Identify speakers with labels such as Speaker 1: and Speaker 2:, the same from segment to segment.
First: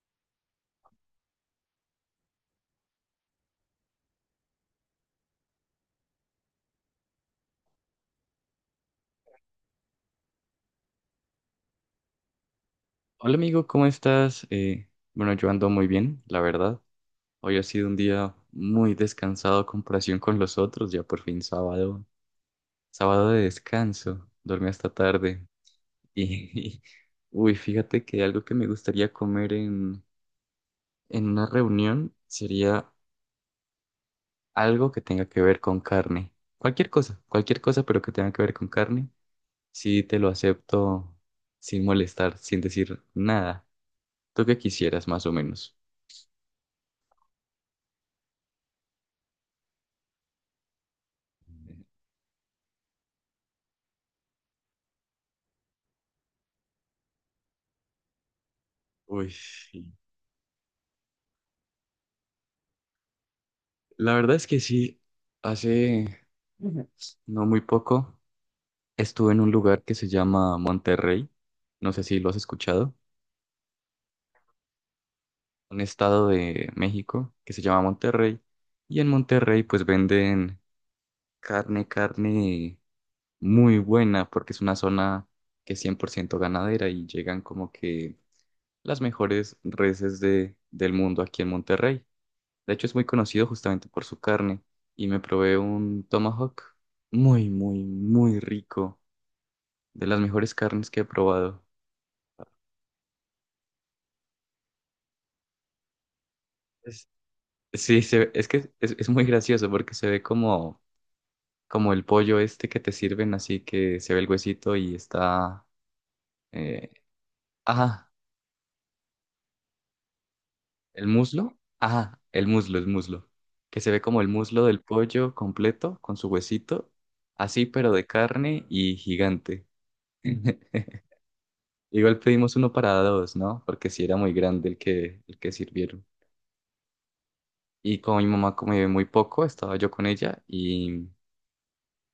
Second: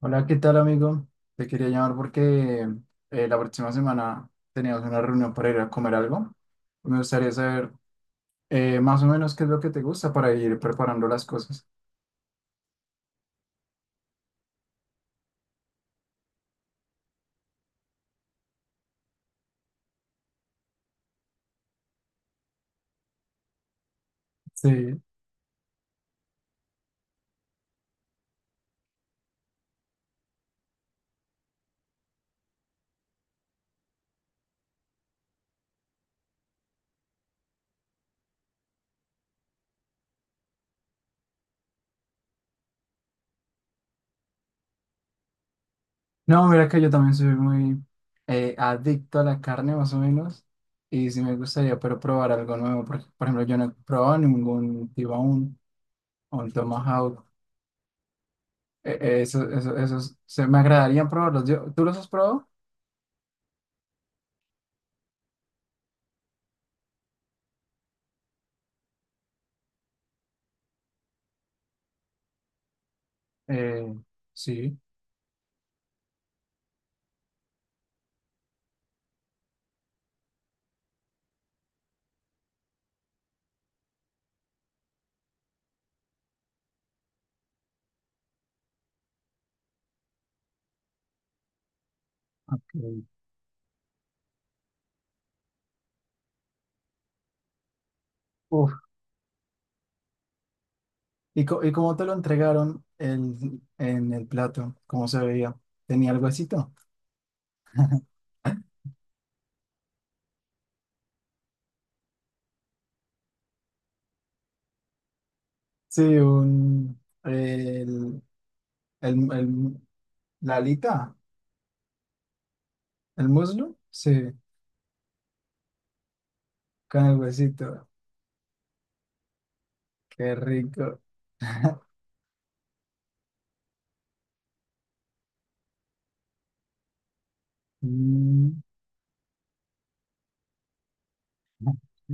Speaker 1: Hola, ¿qué tal, amigo? Te quería llamar porque la próxima semana teníamos una reunión para ir a comer algo. Me gustaría saber más o menos qué es lo que te gusta para ir preparando las cosas.
Speaker 2: Hola amigo, ¿cómo estás? Bueno, yo ando muy bien, la verdad. Hoy ha sido un día muy descansado a comparación con los otros, ya por fin sábado, sábado de descanso. Dormí hasta
Speaker 1: Sí.
Speaker 2: tarde y, uy, fíjate que algo que me gustaría comer en una reunión sería algo que tenga que ver con carne. Cualquier cosa, pero que tenga que ver con carne. Sí, te lo acepto sin molestar, sin decir nada. ¿Tú qué quisieras, más o menos?
Speaker 1: No, mira que yo también soy muy adicto a la carne, más o menos. Y sí me gustaría, pero probar algo nuevo. Porque, por ejemplo, yo no he probado ningún tibaún o un tomahawk.
Speaker 2: Uy.
Speaker 1: Esos se me agradaría probarlos. ¿Tú los has probado?
Speaker 2: La verdad es que sí, hace, ujú, no muy poco estuve en un lugar que se llama Monterrey, no sé si lo has escuchado,
Speaker 1: Eh, sí.
Speaker 2: un estado de México que se llama Monterrey, y en Monterrey pues venden carne, carne muy buena porque es una zona que es 100% ganadera y llegan como que las mejores reses del mundo aquí en Monterrey. De hecho, es muy conocido justamente por su carne. Y me probé un tomahawk muy, muy, muy
Speaker 1: Ok.
Speaker 2: rico. De las mejores carnes que he probado.
Speaker 1: ¿Y cómo te lo entregaron en el plato? ¿Cómo se veía? ¿Tenía algo así, no?
Speaker 2: Es- sí, es que es muy gracioso porque se ve como el pollo este que te sirven, así que se ve el huesito y está,
Speaker 1: Sí,
Speaker 2: eh,
Speaker 1: un,
Speaker 2: ajá,
Speaker 1: el- la
Speaker 2: el
Speaker 1: alita,
Speaker 2: muslo. Ajá, el muslo, el
Speaker 1: el
Speaker 2: muslo.
Speaker 1: muslo,
Speaker 2: Que se ve como el
Speaker 1: sí,
Speaker 2: muslo del pollo completo con su huesito.
Speaker 1: con el
Speaker 2: Así,
Speaker 1: huesito.
Speaker 2: pero de carne y gigante.
Speaker 1: Qué rico.
Speaker 2: Igual pedimos uno para dos, ¿no? Porque sí era muy grande el que sirvieron. Y como mi mamá
Speaker 1: Mm.
Speaker 2: come muy poco, estaba yo con ella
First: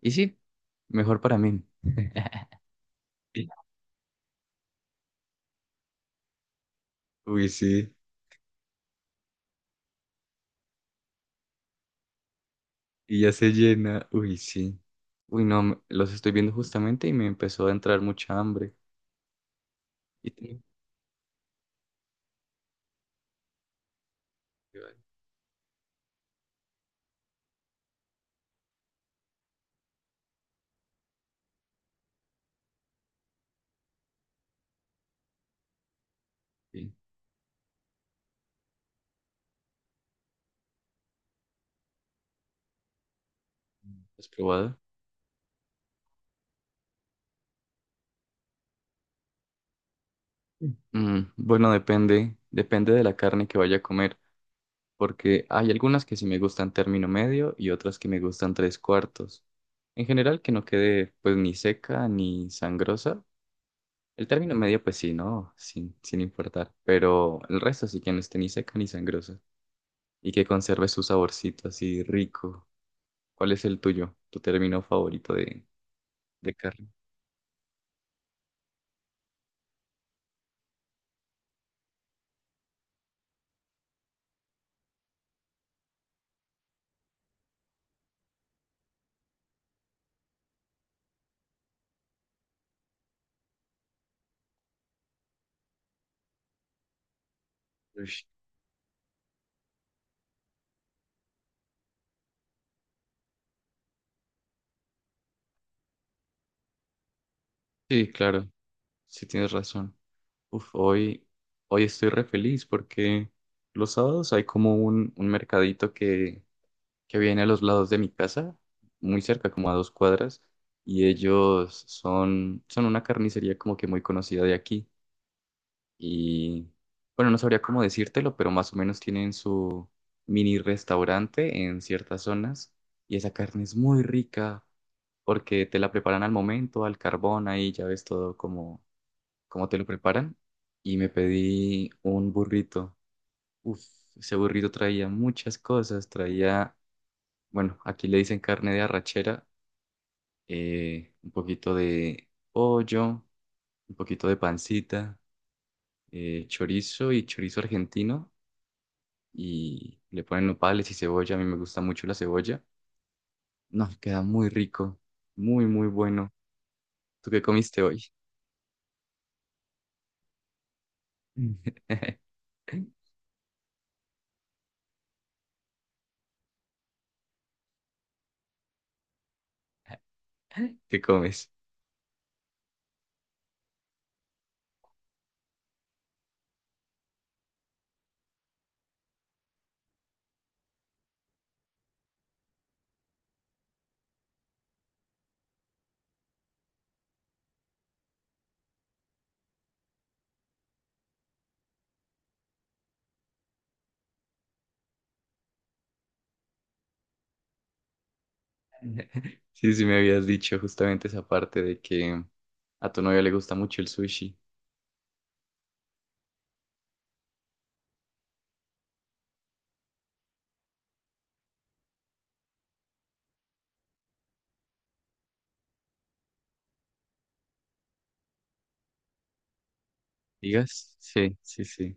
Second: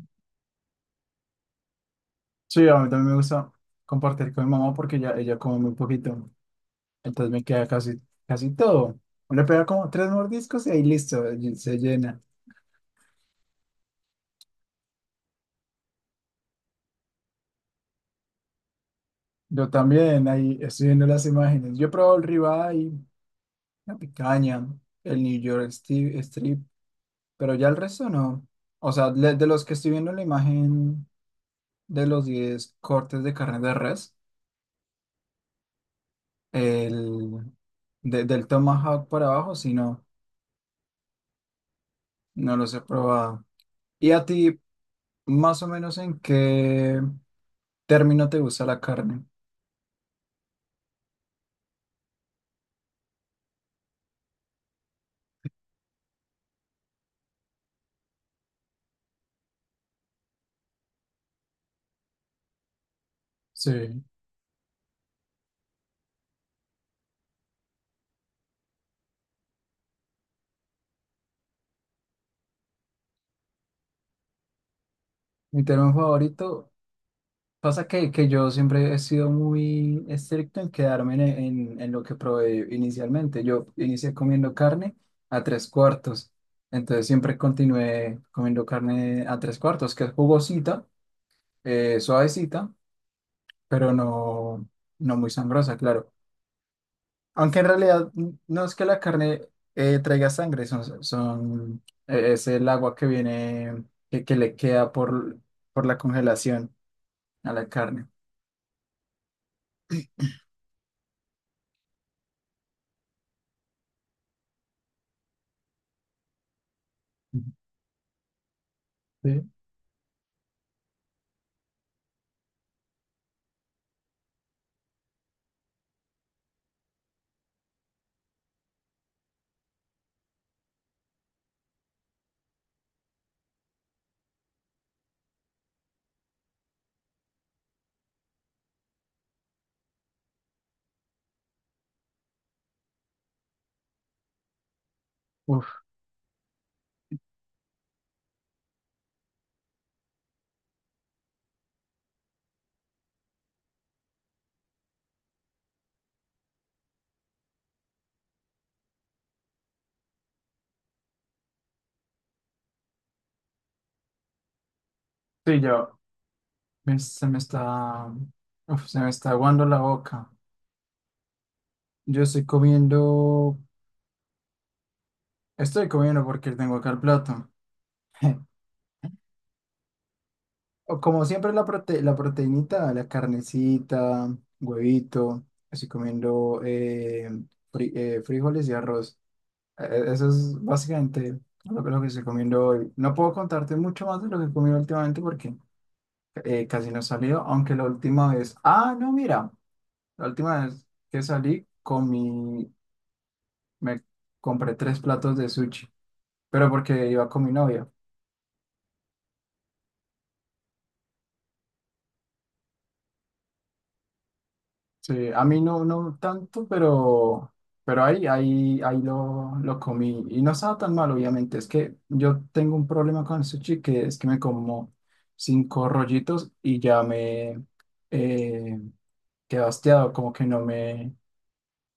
Speaker 2: y sí, mejor para mí.
Speaker 1: Sí, a mí también me gusta compartir con mi mamá porque ella come muy poquito. Entonces me
Speaker 2: Uy,
Speaker 1: queda
Speaker 2: sí.
Speaker 1: casi todo. Uno le pega como tres mordiscos y ahí listo, y se llena.
Speaker 2: Y ya se llena. Uy, sí. Uy, no, los estoy viendo justamente y me empezó a entrar mucha hambre.
Speaker 1: Yo también
Speaker 2: Y
Speaker 1: ahí
Speaker 2: tengo
Speaker 1: estoy viendo las imágenes. Yo he probado el ribeye, la picaña,
Speaker 2: que-
Speaker 1: el New York Strip, pero ya el resto no. O sea, de los que estoy viendo la imagen de los 10 cortes de carne de res,
Speaker 2: sí.
Speaker 1: el del Tomahawk para abajo, si no, no los he probado. ¿Y a
Speaker 2: ¿Has
Speaker 1: ti,
Speaker 2: probado?
Speaker 1: más o menos en qué término te gusta la carne?
Speaker 2: Sí. Mm, bueno, depende, depende de la carne que vaya a comer, porque hay algunas que sí me gustan término medio y otras que me gustan tres cuartos. En general, que no quede pues ni seca ni sangrosa.
Speaker 1: Sí.
Speaker 2: El término medio, pues sí, ¿no? Sin importar. Pero el resto sí que no esté ni seca ni sangrosa. Y que conserve su saborcito así rico. ¿Cuál es el tuyo? ¿Tu término favorito
Speaker 1: Mi término
Speaker 2: de
Speaker 1: favorito
Speaker 2: carne?
Speaker 1: pasa que, yo siempre he sido muy estricto en quedarme en, en lo que probé inicialmente. Yo inicié comiendo carne a tres cuartos, entonces siempre continué comiendo carne a tres cuartos, que es jugosita, suavecita, pero no, no muy sangrosa, claro. Aunque en realidad
Speaker 2: Ush.
Speaker 1: no es que la carne traiga sangre, es el agua que viene, que le queda por la congelación a la carne.
Speaker 2: Sí, claro. Sí tienes razón. Uf, hoy estoy re feliz porque los sábados hay como un mercadito que viene a
Speaker 1: Ujú.
Speaker 2: los lados de mi casa, muy
Speaker 1: Sí.
Speaker 2: cerca, como a 2 cuadras, y ellos son una carnicería como que muy conocida de aquí. Y bueno, no sabría cómo decírtelo, pero más o menos tienen su mini restaurante en ciertas zonas, y esa carne es muy rica porque te la preparan al momento, al carbón, ahí ya ves todo como te lo preparan. Y me pedí un burrito. Uf, ese burrito traía muchas
Speaker 1: Uf,
Speaker 2: cosas, traía, bueno, aquí le dicen carne de arrachera, un poquito de pollo, un poquito de pancita, chorizo y chorizo argentino y le ponen nopales y cebolla. A mí me gusta mucho la cebolla. No, queda muy rico,
Speaker 1: sí,
Speaker 2: muy, muy
Speaker 1: yo.
Speaker 2: bueno.
Speaker 1: Me- se
Speaker 2: ¿Tú
Speaker 1: me
Speaker 2: qué comiste hoy?
Speaker 1: está, se me está aguando la boca.
Speaker 2: Mm.
Speaker 1: Yo estoy comiendo, estoy comiendo porque tengo acá el plato. O
Speaker 2: ¿Qué
Speaker 1: como
Speaker 2: comes?
Speaker 1: siempre la proteínita, la carnecita, huevito. Estoy comiendo frijoles y arroz. Eso es básicamente lo que estoy comiendo hoy. No puedo contarte mucho más de lo que he comido últimamente porque casi no he salido, aunque la última vez, ah, no, mira, la última vez que salí comí me compré 3 platos de sushi, pero porque iba con mi novia.
Speaker 2: Sí, sí me habías dicho justamente esa parte de que a tu novia le gusta mucho el sushi.
Speaker 1: Sí, a mí no, no tanto, pero, ahí lo comí y no estaba tan mal, obviamente. Es que yo tengo un problema con el sushi que es que me como 5 rollitos y ya me eh, quedo hastiado, como que no
Speaker 2: ¿Digas?
Speaker 1: me,
Speaker 2: Sí, sí, sí.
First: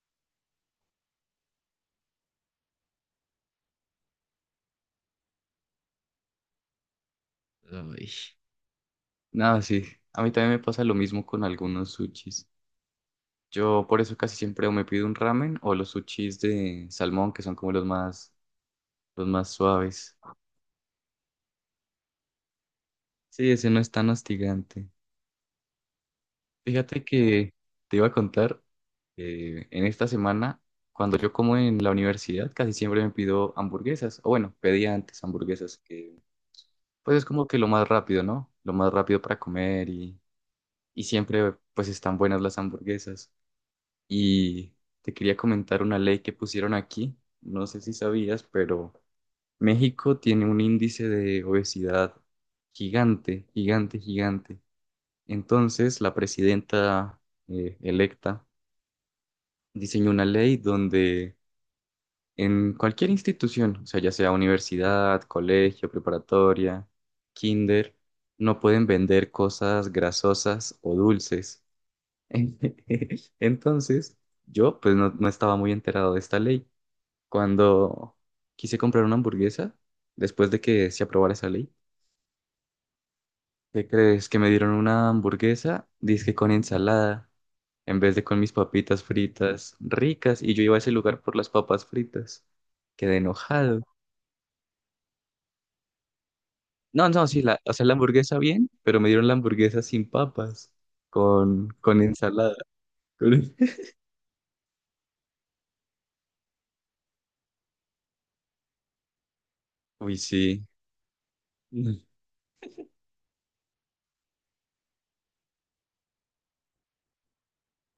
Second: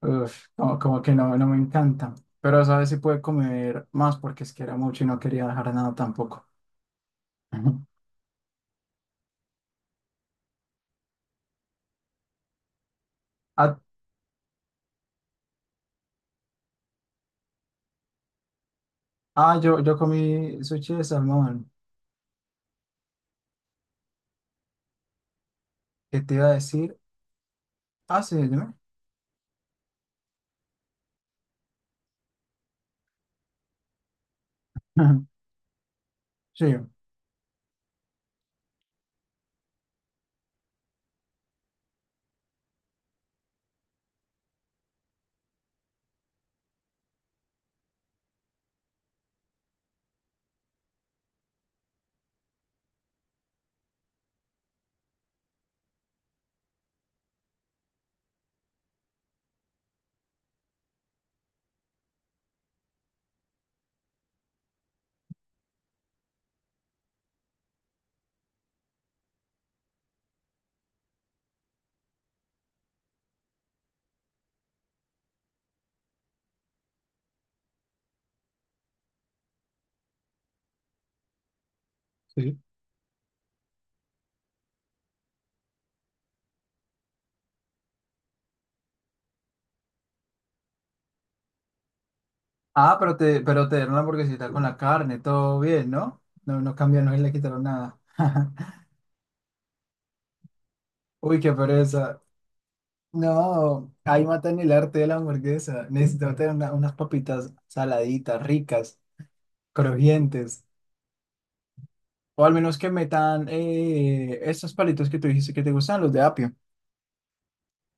Speaker 1: uf, como que no, no me encanta. Pero sabes si puede comer más porque es que era mucho y no quería dejar nada tampoco.
Speaker 2: Ay. Nada, sí. A mí también me pasa lo mismo con algunos sushis.
Speaker 1: ¿A
Speaker 2: Yo por eso casi siempre o me pido un ramen o los sushis de salmón, que son como los más
Speaker 1: ah, yo
Speaker 2: suaves.
Speaker 1: comí sushi de salmón.
Speaker 2: Sí, ese no es tan hostigante.
Speaker 1: ¿Qué te iba a decir?
Speaker 2: Fíjate que te iba a
Speaker 1: Ah, sí,
Speaker 2: contar
Speaker 1: dime.
Speaker 2: que en esta semana, cuando yo como en la universidad, casi siempre me pido hamburguesas. O bueno, pedía antes hamburguesas, que
Speaker 1: Sí.
Speaker 2: pues es como que lo más rápido, ¿no? Lo más rápido para comer y siempre pues están buenas las hamburguesas. Y te quería comentar una ley que pusieron aquí. No sé si sabías, pero México tiene un índice de obesidad gigante, gigante, gigante. Entonces, la presidenta electa diseñó una ley donde en cualquier institución, o sea, ya sea universidad, colegio, preparatoria, kinder, no pueden vender cosas grasosas o dulces. Entonces, yo pues no estaba muy enterado de esta ley. Cuando quise comprar una hamburguesa, después de que se aprobara esa ley,
Speaker 1: Sí.
Speaker 2: ¿qué crees? Que me dieron una hamburguesa, dizque con ensalada, en vez de con mis papitas fritas ricas, y yo iba a ese lugar por las papas fritas.
Speaker 1: Ah, pero
Speaker 2: Quedé
Speaker 1: pero te
Speaker 2: enojado.
Speaker 1: dieron la hamburguesita con la carne, todo bien, ¿no? No, no
Speaker 2: No,
Speaker 1: cambiaron, no
Speaker 2: no,
Speaker 1: le
Speaker 2: sí, la,
Speaker 1: quitaron
Speaker 2: o sea, la
Speaker 1: nada.
Speaker 2: hamburguesa bien, pero me dieron la hamburguesa sin papas,
Speaker 1: Uy, qué
Speaker 2: con
Speaker 1: pereza.
Speaker 2: ensalada.
Speaker 1: No, ahí matan el arte de la hamburguesa. Necesito tener unas papitas saladitas, ricas,
Speaker 2: Uy,
Speaker 1: crujientes.
Speaker 2: sí. Mm.
Speaker 1: O al menos que metan esos palitos que tú dijiste que te gustan, los de apio.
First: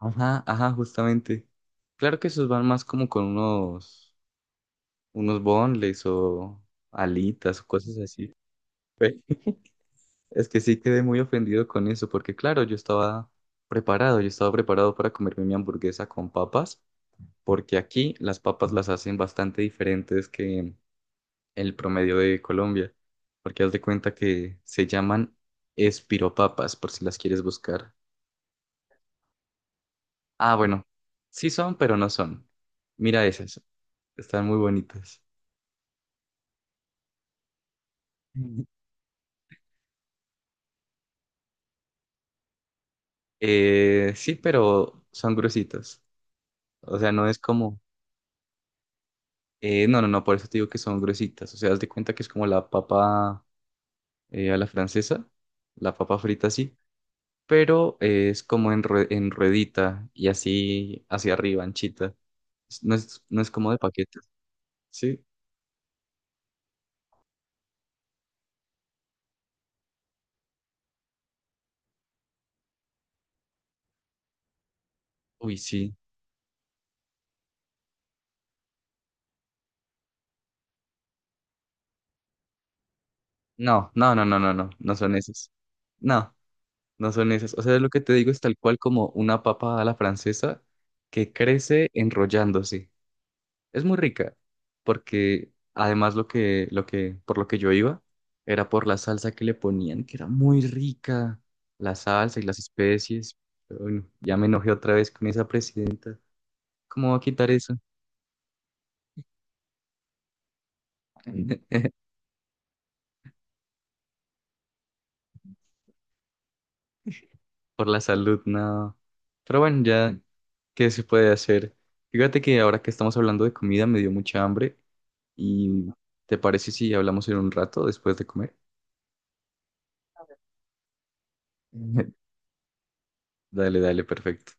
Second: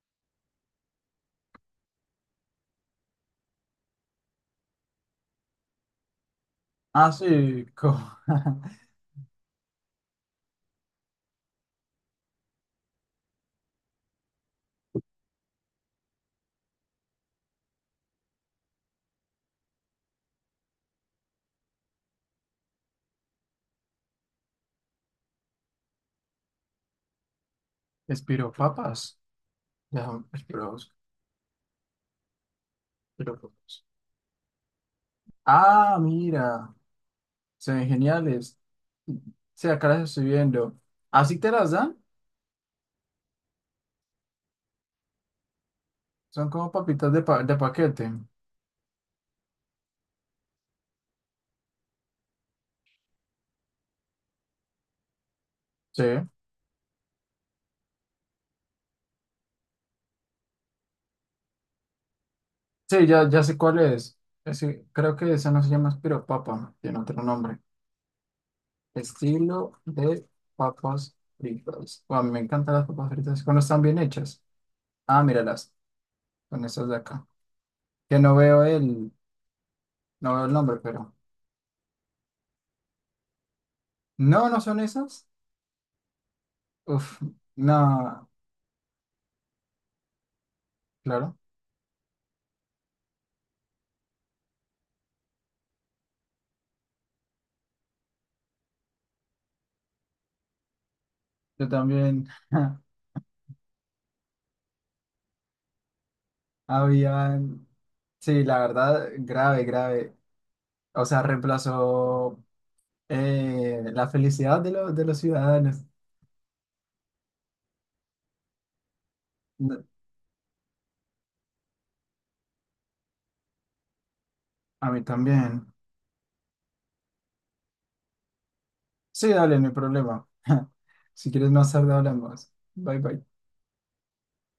Speaker 2: Ajá, ajá, justamente. Claro que esos van más como con unos boneless o
Speaker 1: Ah,
Speaker 2: alitas
Speaker 1: sí,
Speaker 2: o cosas
Speaker 1: como...
Speaker 2: así. Ve, es que sí quedé muy ofendido con eso, porque claro, yo estaba preparado para comerme mi hamburguesa con papas, porque aquí las papas las hacen bastante diferentes que el promedio de Colombia, porque haz de cuenta que se llaman espiropapas, por si las quieres buscar.
Speaker 1: Espiro papas.
Speaker 2: Ah, bueno, sí son, pero no son. Mira
Speaker 1: Pero,
Speaker 2: esas,
Speaker 1: pues,
Speaker 2: están muy bonitas.
Speaker 1: ah, mira, se ven geniales. Sí, acá las estoy viendo. ¿Así te las dan?
Speaker 2: Sí, pero son gruesitas.
Speaker 1: Son como
Speaker 2: O
Speaker 1: papitas
Speaker 2: sea,
Speaker 1: de,
Speaker 2: no es
Speaker 1: de
Speaker 2: como,
Speaker 1: paquete.
Speaker 2: no, no, no, por eso te digo que son gruesitas. O sea, haz de cuenta que es como la papa, a la francesa, la
Speaker 1: Sí,
Speaker 2: papa frita así, pero es como en ruedita y así hacia arriba, anchita. No
Speaker 1: sí,
Speaker 2: es,
Speaker 1: ya,
Speaker 2: no
Speaker 1: ya
Speaker 2: es
Speaker 1: sé
Speaker 2: como
Speaker 1: cuál
Speaker 2: de
Speaker 1: es.
Speaker 2: paquetes,
Speaker 1: Ese- creo
Speaker 2: ¿sí?
Speaker 1: que esa no se llama espiropapa, tiene otro nombre. Estilo de papas fritas. Guau, me encantan las papas fritas cuando están bien hechas. Ah,
Speaker 2: Uy,
Speaker 1: míralas,
Speaker 2: sí.
Speaker 1: son esas de acá. Que no veo el, no veo el nombre, pero.
Speaker 2: No, no, no, no,
Speaker 1: No,
Speaker 2: no,
Speaker 1: no
Speaker 2: no,
Speaker 1: son
Speaker 2: no son
Speaker 1: esas.
Speaker 2: esas. No, no
Speaker 1: Uf,
Speaker 2: son esas. O
Speaker 1: no,
Speaker 2: sea, lo que te digo es tal cual como una papa a la francesa que
Speaker 1: claro.
Speaker 2: crece enrollándose. Es muy rica, porque además por lo que yo iba, era por la salsa que le ponían, que era muy rica,
Speaker 1: Yo
Speaker 2: la
Speaker 1: también.
Speaker 2: salsa y las especies. Pero bueno, ya me enojé otra vez con esa presidenta. ¿Cómo va a quitar
Speaker 1: Habían,
Speaker 2: eso?
Speaker 1: sí, la verdad, grave, grave. O sea, reemplazó la felicidad de los ciudadanos.
Speaker 2: Por la salud, no. Pero bueno,
Speaker 1: No,
Speaker 2: ya, ¿qué se puede hacer? Fíjate que ahora que estamos hablando de comida me dio mucha hambre
Speaker 1: a mí también.
Speaker 2: y ¿te parece si hablamos en un rato después de comer?
Speaker 1: Sí, dale, no hay problema. Si quieres más tarde hablamos. Bye, bye.
Speaker 2: Dale, dale, perfecto.